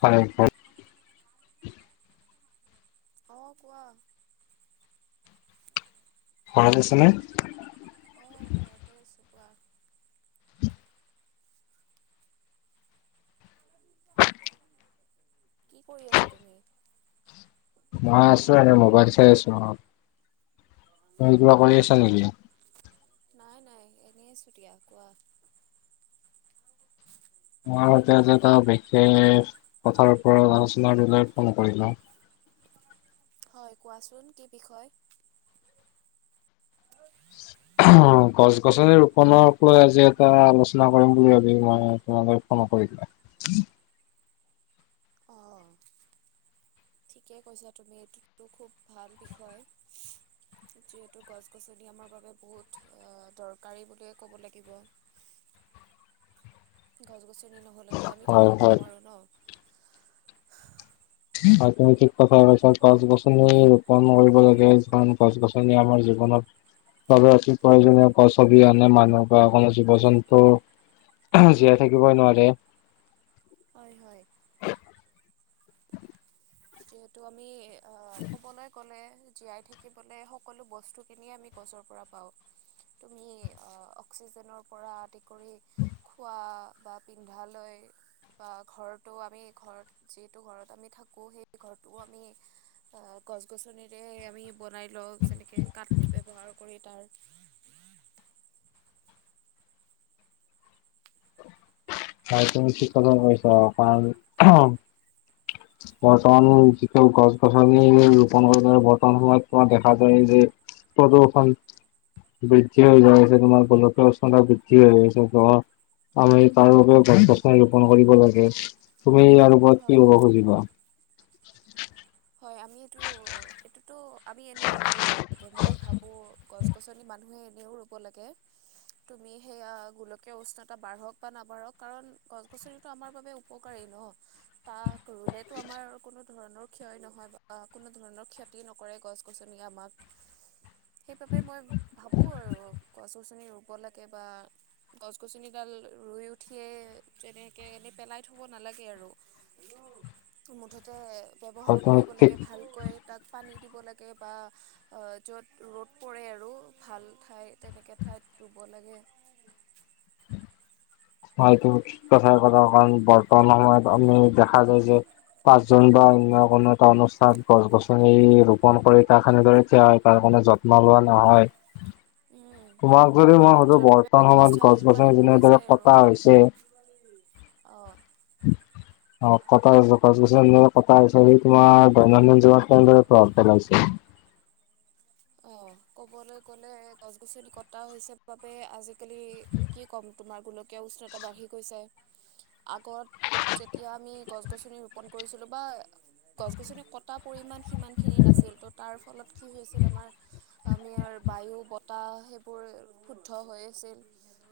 হয় হয় অ কোৱা ঘৰত আছা নে? অ, ঘৰতে আছো কোৱা? কি কৰি আছা তুমি? মই আছো এনে মোবাইল চাই আছো অ, তুমি কিবা কৰি আছা নেকি? নাই-নাই এনেই আছো দিয়া কোৱা? [unintelligible] বিশেষ কথাৰ উপৰত আলোচনা কৰিবলৈ ফোন কৰিলো। হয় কোৱাচোন কি বিষয়? [unintelligible] গছ-গছনি ৰোপণক লৈ আজি এটা আলোচনা কৰিম বুলি ভাবি মই তোমালৈ ফোন কৰিলো। [inaudible] অ', ঠিকে কৈছা তুমি এইটোতো খুব ভাল বিষয়। যিহেতু গছ-গছনি আমাৰ বাবে বহুত অ, দৰকাৰী বুলিয়ে ক'ব লাগিব। গছ-গছনি নহ'লেতো আমি হয় থাকিব হয় নোৱাৰো ন'? হয় তুমি ঠিক কথাই কৈছা গছ-গছনি ৰোপন কৰিব লাগে যিমান গছ-গছনি আমাৰ জীৱনত বাবে অতি প্ৰয়োজনীয় গছ অবিহনে মানুহ বা কোনো জীৱ-জন্তু [unintelligible] জীয়াই থাকিবই নোৱাৰে। অয় হয়। যিহেতু আমি আ কবলৈ গ'লে জীয়াই থাকিবলে সকলো বস্তুখিনিয়ে আমি গছৰ পৰা পাওঁ। তুমি আ-অক্সিজেনৰ পৰা আদি কৰি খোৱা বা পিন্ধালৈ বা ঘৰতো আমি ঘৰত যিটো ঘৰত আমি থাকোঁ সেই ঘৰটোও আমি আহ গছ-গছনিৰে আমি বনাই লওঁ যেনেকে কাঠ ব্যৱহাৰ কৰি তাৰ হয় তুমি ঠিক [unintelligible] কৈছো কাৰণ বৰ্তমান যিটো গছ -গছনি ৰোপন কৰিবলৈ বৰ্তমান সময়ত তোমাৰ দেখা যায় যে প্ৰদূষন বৃদ্ধি হৈ যাই আছে তোমাৰ গোলকীয় উষ্ণতা বৃদ্ধি হৈ যাই আছে ত' আমি তাৰ বাবেও গছ-গছনি ৰোপন কৰিব লাগে তুমি ইয়াৰ ওপৰত কি হয় ক'ব হয় খুজিবা? হয় আমি এইটো-এইটোতো আমি এনেও কৰিব লাগে মই ভাবো গছ-গছনি মানুহে এনেও ৰুব লাগে তুমি সেইয়া গোলকীয় উষ্ণতা বাঢ়ক বা নাবাঢ়ক কাৰণ গছ-গছনি তো আমাৰ বাবে উপকাৰী ন, তাক ৰুলেতো আমাৰ কোনো ধৰণৰ ক্ষয় নহয় বা কোনো ধৰণৰ ক্ষতি নকৰে গছ- গছনিয়ে আমাক সেইবাবে মই ভাবো আৰু গছ-গছনি ৰুব লাগে বা গছ-গছনি ডাল ৰুই উঠিয়ে যেনেকে এনেই পেলাই থব নালাগে আৰু। তো মুঠতে ব্যৱহাৰ কৰিব ঠিক লাগে ভালকৈ। তাত পানী দিব লাগে বা অ, য'ত ৰ'দ পৰে আৰু ভাল ঠাই তেনেকে ঠাইত [unintelligible] ব লাগে। হয় এইটো কথাই কথা কাৰণ বৰ্তমান সময়ত আমি দেখা যায় যে পাঁচজন বা অন্য কোনো এটা অনুষ্ঠান গছ- গছনি ৰোপন কৰি তাত সেনেদৰে থিয় হয় তাৰ কাৰনে যত ত্ন লোৱা নহয়। উম, তোমাক যদি মই সুধো যাৰ বাবে বৰ্তমান সময়ত গছ গছনি মানে মৰি যেনেদৰে যায় আৰু কটা হৈছে অ', অ, কটা গছ - গছ -গছনি [unintelligible] দৈনন্দিন [unintelligible] আছে। অ, ক'বলৈ গ'লে গছ-গছনি কটা হৈছে বাবে আজিকালি কি ক'ম, তোমাৰ গোলকীয় উষ্ণতা বাঢ়ি গৈছে। আগত যেতিয়া আমি গছ-গছনি ৰোপন কৰিছিলো বা গছ-গছনি কটা পৰিমান সিমান খিনি নাছিল, ত', তাৰ ফলত কি হৈছিল তোমাৰ [unintelligible] বায়ু, বতাহ সেইবোৰ শুদ্ধ হৈ আছিল।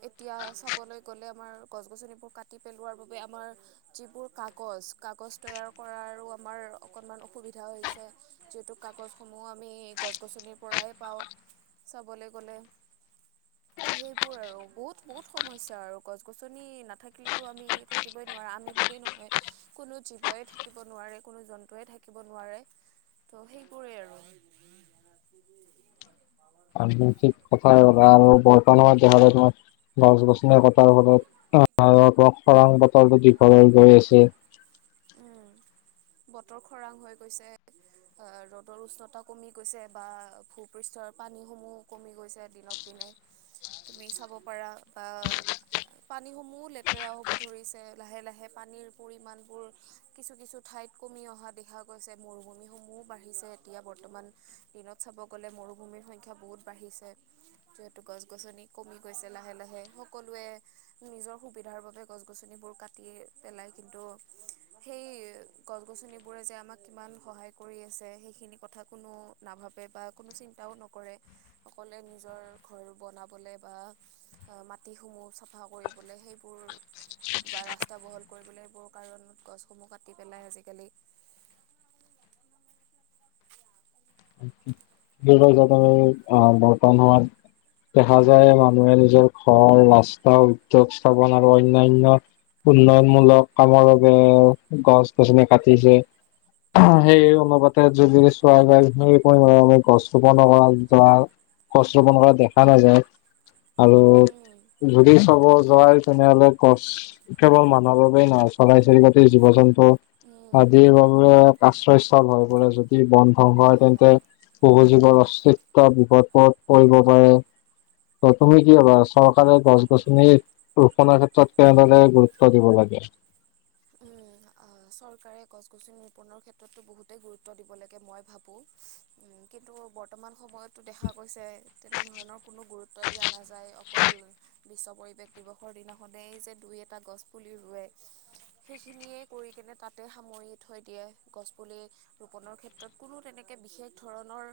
এতিয়া চাবলৈ গ'লে, আমাৰ গছ-গছনিবোৰ কাটি পেলোৱাৰ বাবে আমাৰ যিবোৰ কাগজ, কাগজ তৈয়াৰ কৰাৰো আমাৰ অকনমান অসুবিধা হৈছে। যিহেতু কাগজসমূহ আমি গছ-গছনিৰ পৰাই পাওঁ, চাবলৈ গ'লে। [inaudible] সেইবোৰ আৰু বহুত-বহুত সমস্যা আৰু, গছ-গছনি নাথাকিলেতো আমি থাকিবই নোৱাৰা। আমি বুলি নহয়, কোনো জীৱই থাকিব নোৱাৰে, কোনো জন্তুৱে থাকিব নোৱাৰে। ত, সেইবোৰেই আৰু। [unintelligible] গছ-গছনি কটাৰ ফলত আহ, খৰাং বতৰটো দীঘল হৈ গৈ আছে। [inaudible] উম বতৰ খৰাং হৈ গৈছে। অ, ৰ'দৰ উষ্ণতা কমি গৈছে বা ভূপৃষ্ঠৰ পানীসমূহ কমি গৈছে দিনক দিনে, তুমি চাব পাৰা বা পানীসমূহ লেতেৰা হ'ব ধৰিছে, লাহে-লাহে পানীৰ পৰিমণ বোৰ কিছু-কিছু ঠাইত কমি অহা দেখা গৈছে, মৰুভূমিসমূহো বাঢ়িছে এতিয়া বৰ্তমান দিনত চাব গ'লে মৰুভূমিৰ সংখ্যা বহুত বাঢ়িছে। যিহেতু গছ-গছনি কমি গৈছে লাহে-লাহে সকলোৱে নিজৰ সুবিধাৰ বাবে গছ-গছনিবোৰ কাটি পেলাই, কিন্তু সেই গছ-গছনিবোৰে যে আমাক কিমান সহায় কৰি আছে, সেইখিনি কথা কোনো নাভাবে বা কোনো চিন্তাও নকৰে, সকলোৱে নিজৰ ঘৰ বনাবলে বা মাটিসমূহ চাফা কৰিবলে সেইবোৰ বা ৰাস্তা বহল কৰিবলৈ, এইবোৰ কাৰণত গছসমূহ কাটি পেলাই আজিকালি। [inaudible] [unintelligible] দেখা যায়, মানুহে নিজৰ ঘৰ, ৰাস্তা, উদ্যোগ স্থাপন আৰু অন্যান্য উন্নয়নমূলক কামৰ বাবে গছ-গছনি কাটিছে। সেই অনুপাতে যদিও চোৱা যায় [unintelligible] গছ ৰোপন কৰা, ধৰা, গছ ৰোপন কৰা দেখা নাযায় আৰু উম যদি চাব যোৱাই তেনেহ'লে গছ কেৱল মানুহৰ বাবেই নহয়, চৰাই-চিৰিকতি, জীৱ-জন্তু উম আদিৰ বাবে আশ্ৰয় স্থল হৈ পৰে, যদি বন্ধ হয়, তেন্তে বহু জীৱৰ অস্তিত্ব বিপদত পৰিব পাৰে। ত, তুমি কি ভাবা চৰকাৰে গছ-গছনিৰ ৰোপণৰ ক্ষেত্ৰত কেনেদৰে গুৰুত্ব দিব লাগে? উম, অ। চৰকাৰে গছ-গছনি ৰূপনৰ ক্ষেত্ৰতো বহুতেই গুৰুত্ব দিব লাগে, মই ভাবো। উম, কিন্তু বৰ্তমান সময়ত টো দেখা গৈছে, তেনেধৰণৰ কোনো গুৰুত্ব দিয়া নাযায়, অকল বিশ্ব পৰিৱেশ দিৱসৰ দিনাখনেই যে দুই-এটা গছ পুলি ৰুৱে, সেইখিনিয়ে কৰি কিনে তাতে সামৰি থৈ দিয়ে গছ পুলি ৰোপনৰ ক্ষেত্ৰত কোনো তেনেকে বিশেষ ধৰণৰ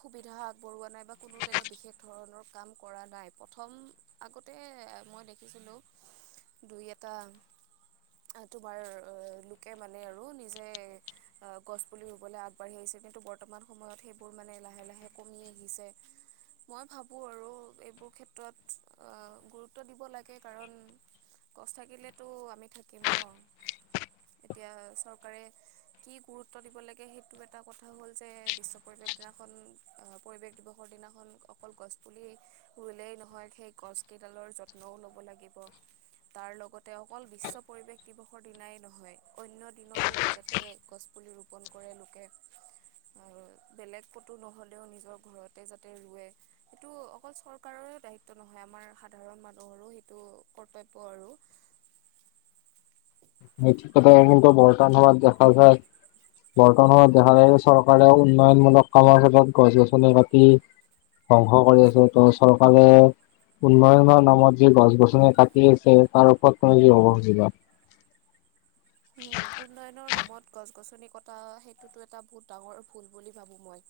সুবিধা আগবঢ়োৱা নাই বা কোনো তেনে বিশেষ ধৰণৰ কাম কৰা নাই, প্ৰথম আগতে মই দেখিছিলোঁ দুই এটা তোমাৰ অ লোকে মানে আৰু নিজে অ গছ পুলি ৰুবলৈ আগ আগবাঢ়ি আহিছে, কিন্তু বৰ্তমান সময়ত সেইবোৰ মানে লাহে লাহে কমি আহিছে মই ভাবোঁ আৰু এইবোৰ ক্ষেত্ৰত আ গুৰুত্ব দিব লাগে কাৰণ গছ থাকিলেতো আমি থাকিম ন। এতিয়া চৰকাৰে কি গুৰুত্ব দিব লাগে সেইটো এটা কথা হ'ল যে বিশ্ব পৰিৱেশ দিনাখন পৰিৱেশ দিৱসৰ দিনাখন অকল গছপুলি ৰুলেই নহয় সেই গছ কেইডালৰ যত্নও ল'ব লাগিব, তাৰ লগতে অকল বিশ্ব পৰিৱেশ দিৱস দিনাই নহয় অন্য দিনতো যাতে গছপুলি ৰোপণ কৰে লোকে আৰু বেলেগ কটো নহ'লেও নিজৰ ঘৰতে যাতে ৰুৱে। সেইটো অকল চৰকাৰৰে দায়িত্ব নহয়, আমাৰ সাধাৰণ মানুহৰো সেইটো কৰ্তব্য আৰু। [unintelligible] কথা কিন্তু বৰ্তান সমমত দেখা যায় বৰ্তমান সময়ত দেখা যায় যে চৰকাৰেও উন্নয়নমূলক কামৰ ক্ষেত্ৰত গছ-গছনি কাটি ধ্বংস কৰি আছে ত' চৰকাৰে উন্নয়নৰ নামত যি গছ-গছনি কাটি আছে তাৰ ওপৰত তুমি কি ক'ব খুজিবা? উম উন্নয়নৰ নামত গছ-গছনি কটা সেইটোতো এটা বহুত ডাঙৰ ভুল বুলি ভাবোঁ মই।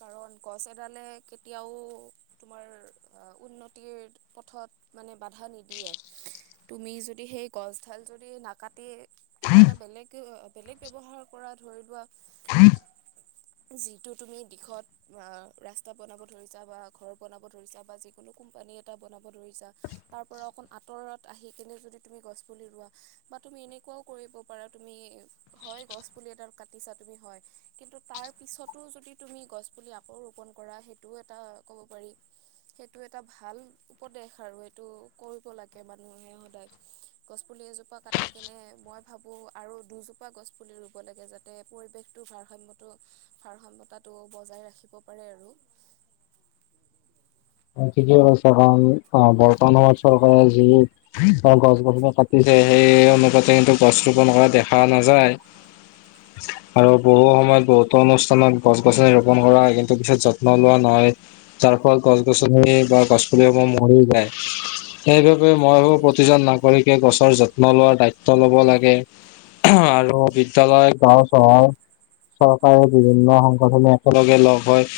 কাৰণ গছ এডালে কেতিয়াও তোমাৰ উন্নতিৰ পথত মানে বাধা নিদিয়ে। তুমি যদি সেই গছডাল যদি নাকাটি কিবা এটা বেলেগ বেলেগ ব্যৱহাৰ কৰা ধৰি লোৱা যিটো তুমি দিশত বা ৰাস্তা বনাব ধৰিছা বা ঘৰ বনাব ধৰিছা বা যিকোনো কোম্পানী এটা বনাব ধৰিছা তাৰ পৰা অকণ আঁতৰত আহি কেনে যদি তুমি গছ পুলি ৰুৱা বা তুমি এনেকুৱাও কৰিব পাৰা তুমি হয় গছ পুলি এডাল কাটিছা তুমি হয়, কিন্তু তাৰ পিছতো যদি তুমি গছ পুলি আকৌ ৰোপন কৰা সেইটোও এটা ক'ব পাৰি সেইটো এটা ভাল উপদেশ আৰু এইটো কৰিব লাগে মানুহে সদায়। গছপুলি এজোপা কাটি কেনে মই ভাবোঁ আৰু দুজোপা গছ পুলি ৰুব লাগে যাতে পৰিৱেশটো ভাৰসাম্যটো ভাৰসাম্যতাত টো বজাই ৰাখিব পাৰে আৰু। ঠিকেই কৈছা কাৰণ অ বৰ্তমান সময়ত চৰকাৰে যি অ গছ-গছনি কাটিছে সেই অনুপাতে কিন্তু গছ ৰোপন কৰা দেখা নাযায় [inaudible] আৰু বহু সময়ত বহুতো অনুষ্ঠানত গছ-গছনি ৰোপন কৰা হয় কিন্তু পিছত যত্ন লোৱা নহয়। তাৰ ফলত গছ-গছনি বা গছ পুলিসমূহ মৰি যায়। উম, সেইবাবে মই ভাবোঁ সেইটোৱে প্ৰতিজন নাগৰিকে গছৰ যত্ন লোৱাৰ দায়িত্ব ল'ব লাগে। আৰু সেইটোৱে বিদ্যয়ালয়, গাঁও, চহৰ চৰকাৰে বিভিন্ন সংগঠনে একেলগে লগ হৈ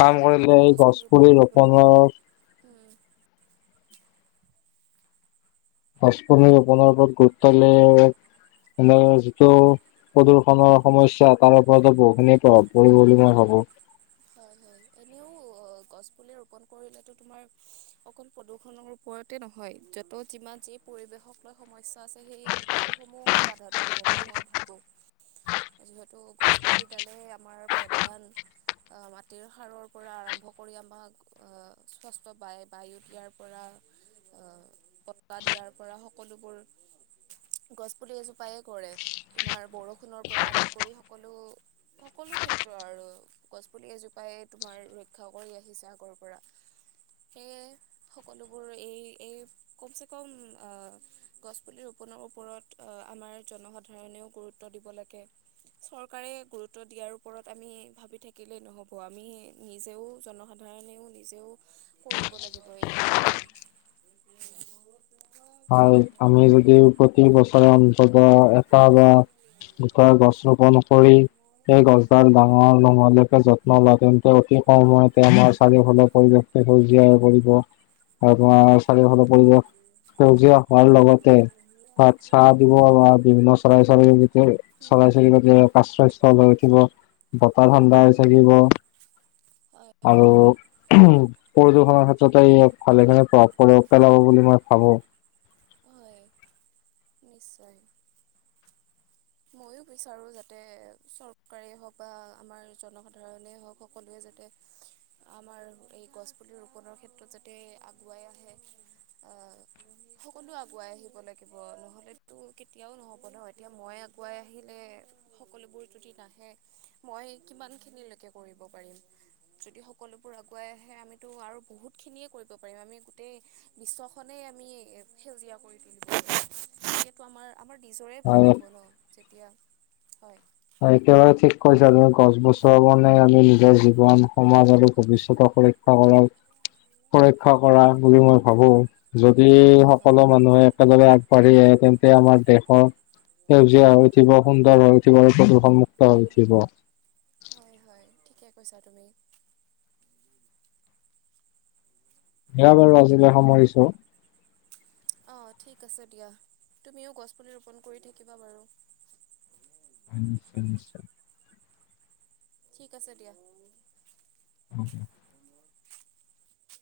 কাম কৰিলে এই গছ গছপুলি ৰোপণ পুলি কৰিব লাগে ৰোপনৰ উম। গছপুলি ৰোপণৰ ওপৰত গুৰুত্ব দিলে মানে যিটো প্ৰদূৰষণৰ সমস্যা তাৰ ওপৰতো বহুখিনি প্ৰভাৱ পৰিব বুলি মই ভাবোঁ। হয় হয়। এনেও গছ পুলি ৰোপন কৰিলেটো তোমাৰ অকল প্ৰদূষণৰ ওপৰতে নহয়। য'ত যিমান যি পৰিৱেশক লৈ সমস্যা আছে সেই সকলোসমূহ সমাধান হ'ব বুলি মই ভাবোঁ। যিহেতু গছপুলি ডালেই আমাৰ প্ৰধান আঁ, মাটিৰ সাৰৰ পৰা আৰম্ভ কৰি আমাক অঁ স্বচ্ছ বায়, বায়ু দিয়াৰ পৰা অঁ, বতাহ দিয়াৰ পৰা সকলোবোৰ গছপুলি এজোপাই কৰে, তোমাৰ বৰষুণৰ পৰা আদি কৰি সকলো সকলো ক্ষেত্ৰ আৰু গছ পুলি এজোপাই তোমাৰ ৰক্ষা কৰি আহিছে, আগৰ পৰা। সেয়ে, সকলোবোৰ এই এই কমচে কম আ গছপুলি ৰোপণৰ ওপৰত অ আমাৰ জনসাধাৰণেয়ো গুৰুত্ব দিব লাগে। চৰকাৰে গুৰুত্ব দিয়াৰ ওপৰত আমি ভাবি থাকিলেই নহ'ব। আমি নিজেয়ো জনসা ধাৰণেও নিজেও কৰিব লাগিব এইসমূহ কাম। [inaudible] বৰষুণত হয়, আমি যদি প্ৰতি বছৰে অন্তত এটা বা দুটা গছ ৰোপণ কৰি সেই গছডাল ডাঙৰ নোহালৈকে যত্ন লয়, তেন্তে অতি কম সময়তে আমাৰ চাৰিওফালে পৰিৱেশ সে সেউজীয়া হৈ পৰিব, আৰু তোমাৰ চাৰিওফালৰ পৰিৱেশ [unintelligible] সেউজীয়া হোৱাৰ লগতে, তাত ছাঁ দিব বা বিভিন্ন চৰাই চিৰিকটিয়ে উম। চৰাই চিৰিকটিৰ আশ্ৰয় স্থল হৈ উঠিব, বতাহ হয় ঠাণ্ডা হৈ হয় থাকিব। হয় আৰু হয়। প্ৰদূষণৰ ক্ষেত্ৰতে ই ভালেখিনি প্ৰভাৱ পৰিব, পেলাব বুলি মই ভাবোঁ। হয়, নিশ্চয়। ময়ো বিচাৰো, যাতে চৰকাৰেই হওঁক বা আমাৰ জনসাধাৰণেই হওঁক সকলোৱে যাতে [inaudible] আমাৰ এই গছ পুলি ৰোপণৰ ক্ষেত্ৰত, যাতে আগুৱাই আহে। আ সকলো আগুৱাই আহিব লাগিব। নহ'লেতো কেতিয়াও নহ'ব ন, এতিয়া মই আ গুৱাই আহিলে সকলোবোৰ যদি নাহে, মই কিমান খিনিলৈকে কৰিব পাৰিম। যদি সকলোবোৰ আগুৱাই আহে, আমিতো আৰু বহুত খিনিয়ে কৰিব পাৰিম। আমি গোটেই বিশ্বখনেই আমি সেউজীয়া কৰি তুলিব পাৰিম, সেইটো আমাৰ আমাৰ নিজৰে হয় ভাল হ'ব ন, যেতিয়া হয়। হয়, একেবাৰে ঠিক কৈছা তুমি, গছ বচোৱা কাৰণে আমি নিজৰ জীৱন, সমাজ আৰু ভৱিষ্যতৰ সুৰক্ষা কৰা, সুৰক্ষা কৰা বুলি মই ভাবোঁ। যদি, হয় হয় সকলো মানুহে একলগে আগবাঢ়ি আহে, তেন্তে, আমাৰ দেশৰ সেউজীয়া হৈ উঠিব, সুন্দৰ হৈ উ ঠিব আৰু প্ৰদূষণ মু উম, হয় হয় ঠিকে কৈছা তুমি। এয়া বাৰু আজিলৈ সামৰিছো। অঁ, ঠিক আছে দিয়া, তুমিও গছ পুলি ৰোপণ কৰি থাকিবা বাৰু। [inaudible] ঠিক আছে দিয়া। অ'কে।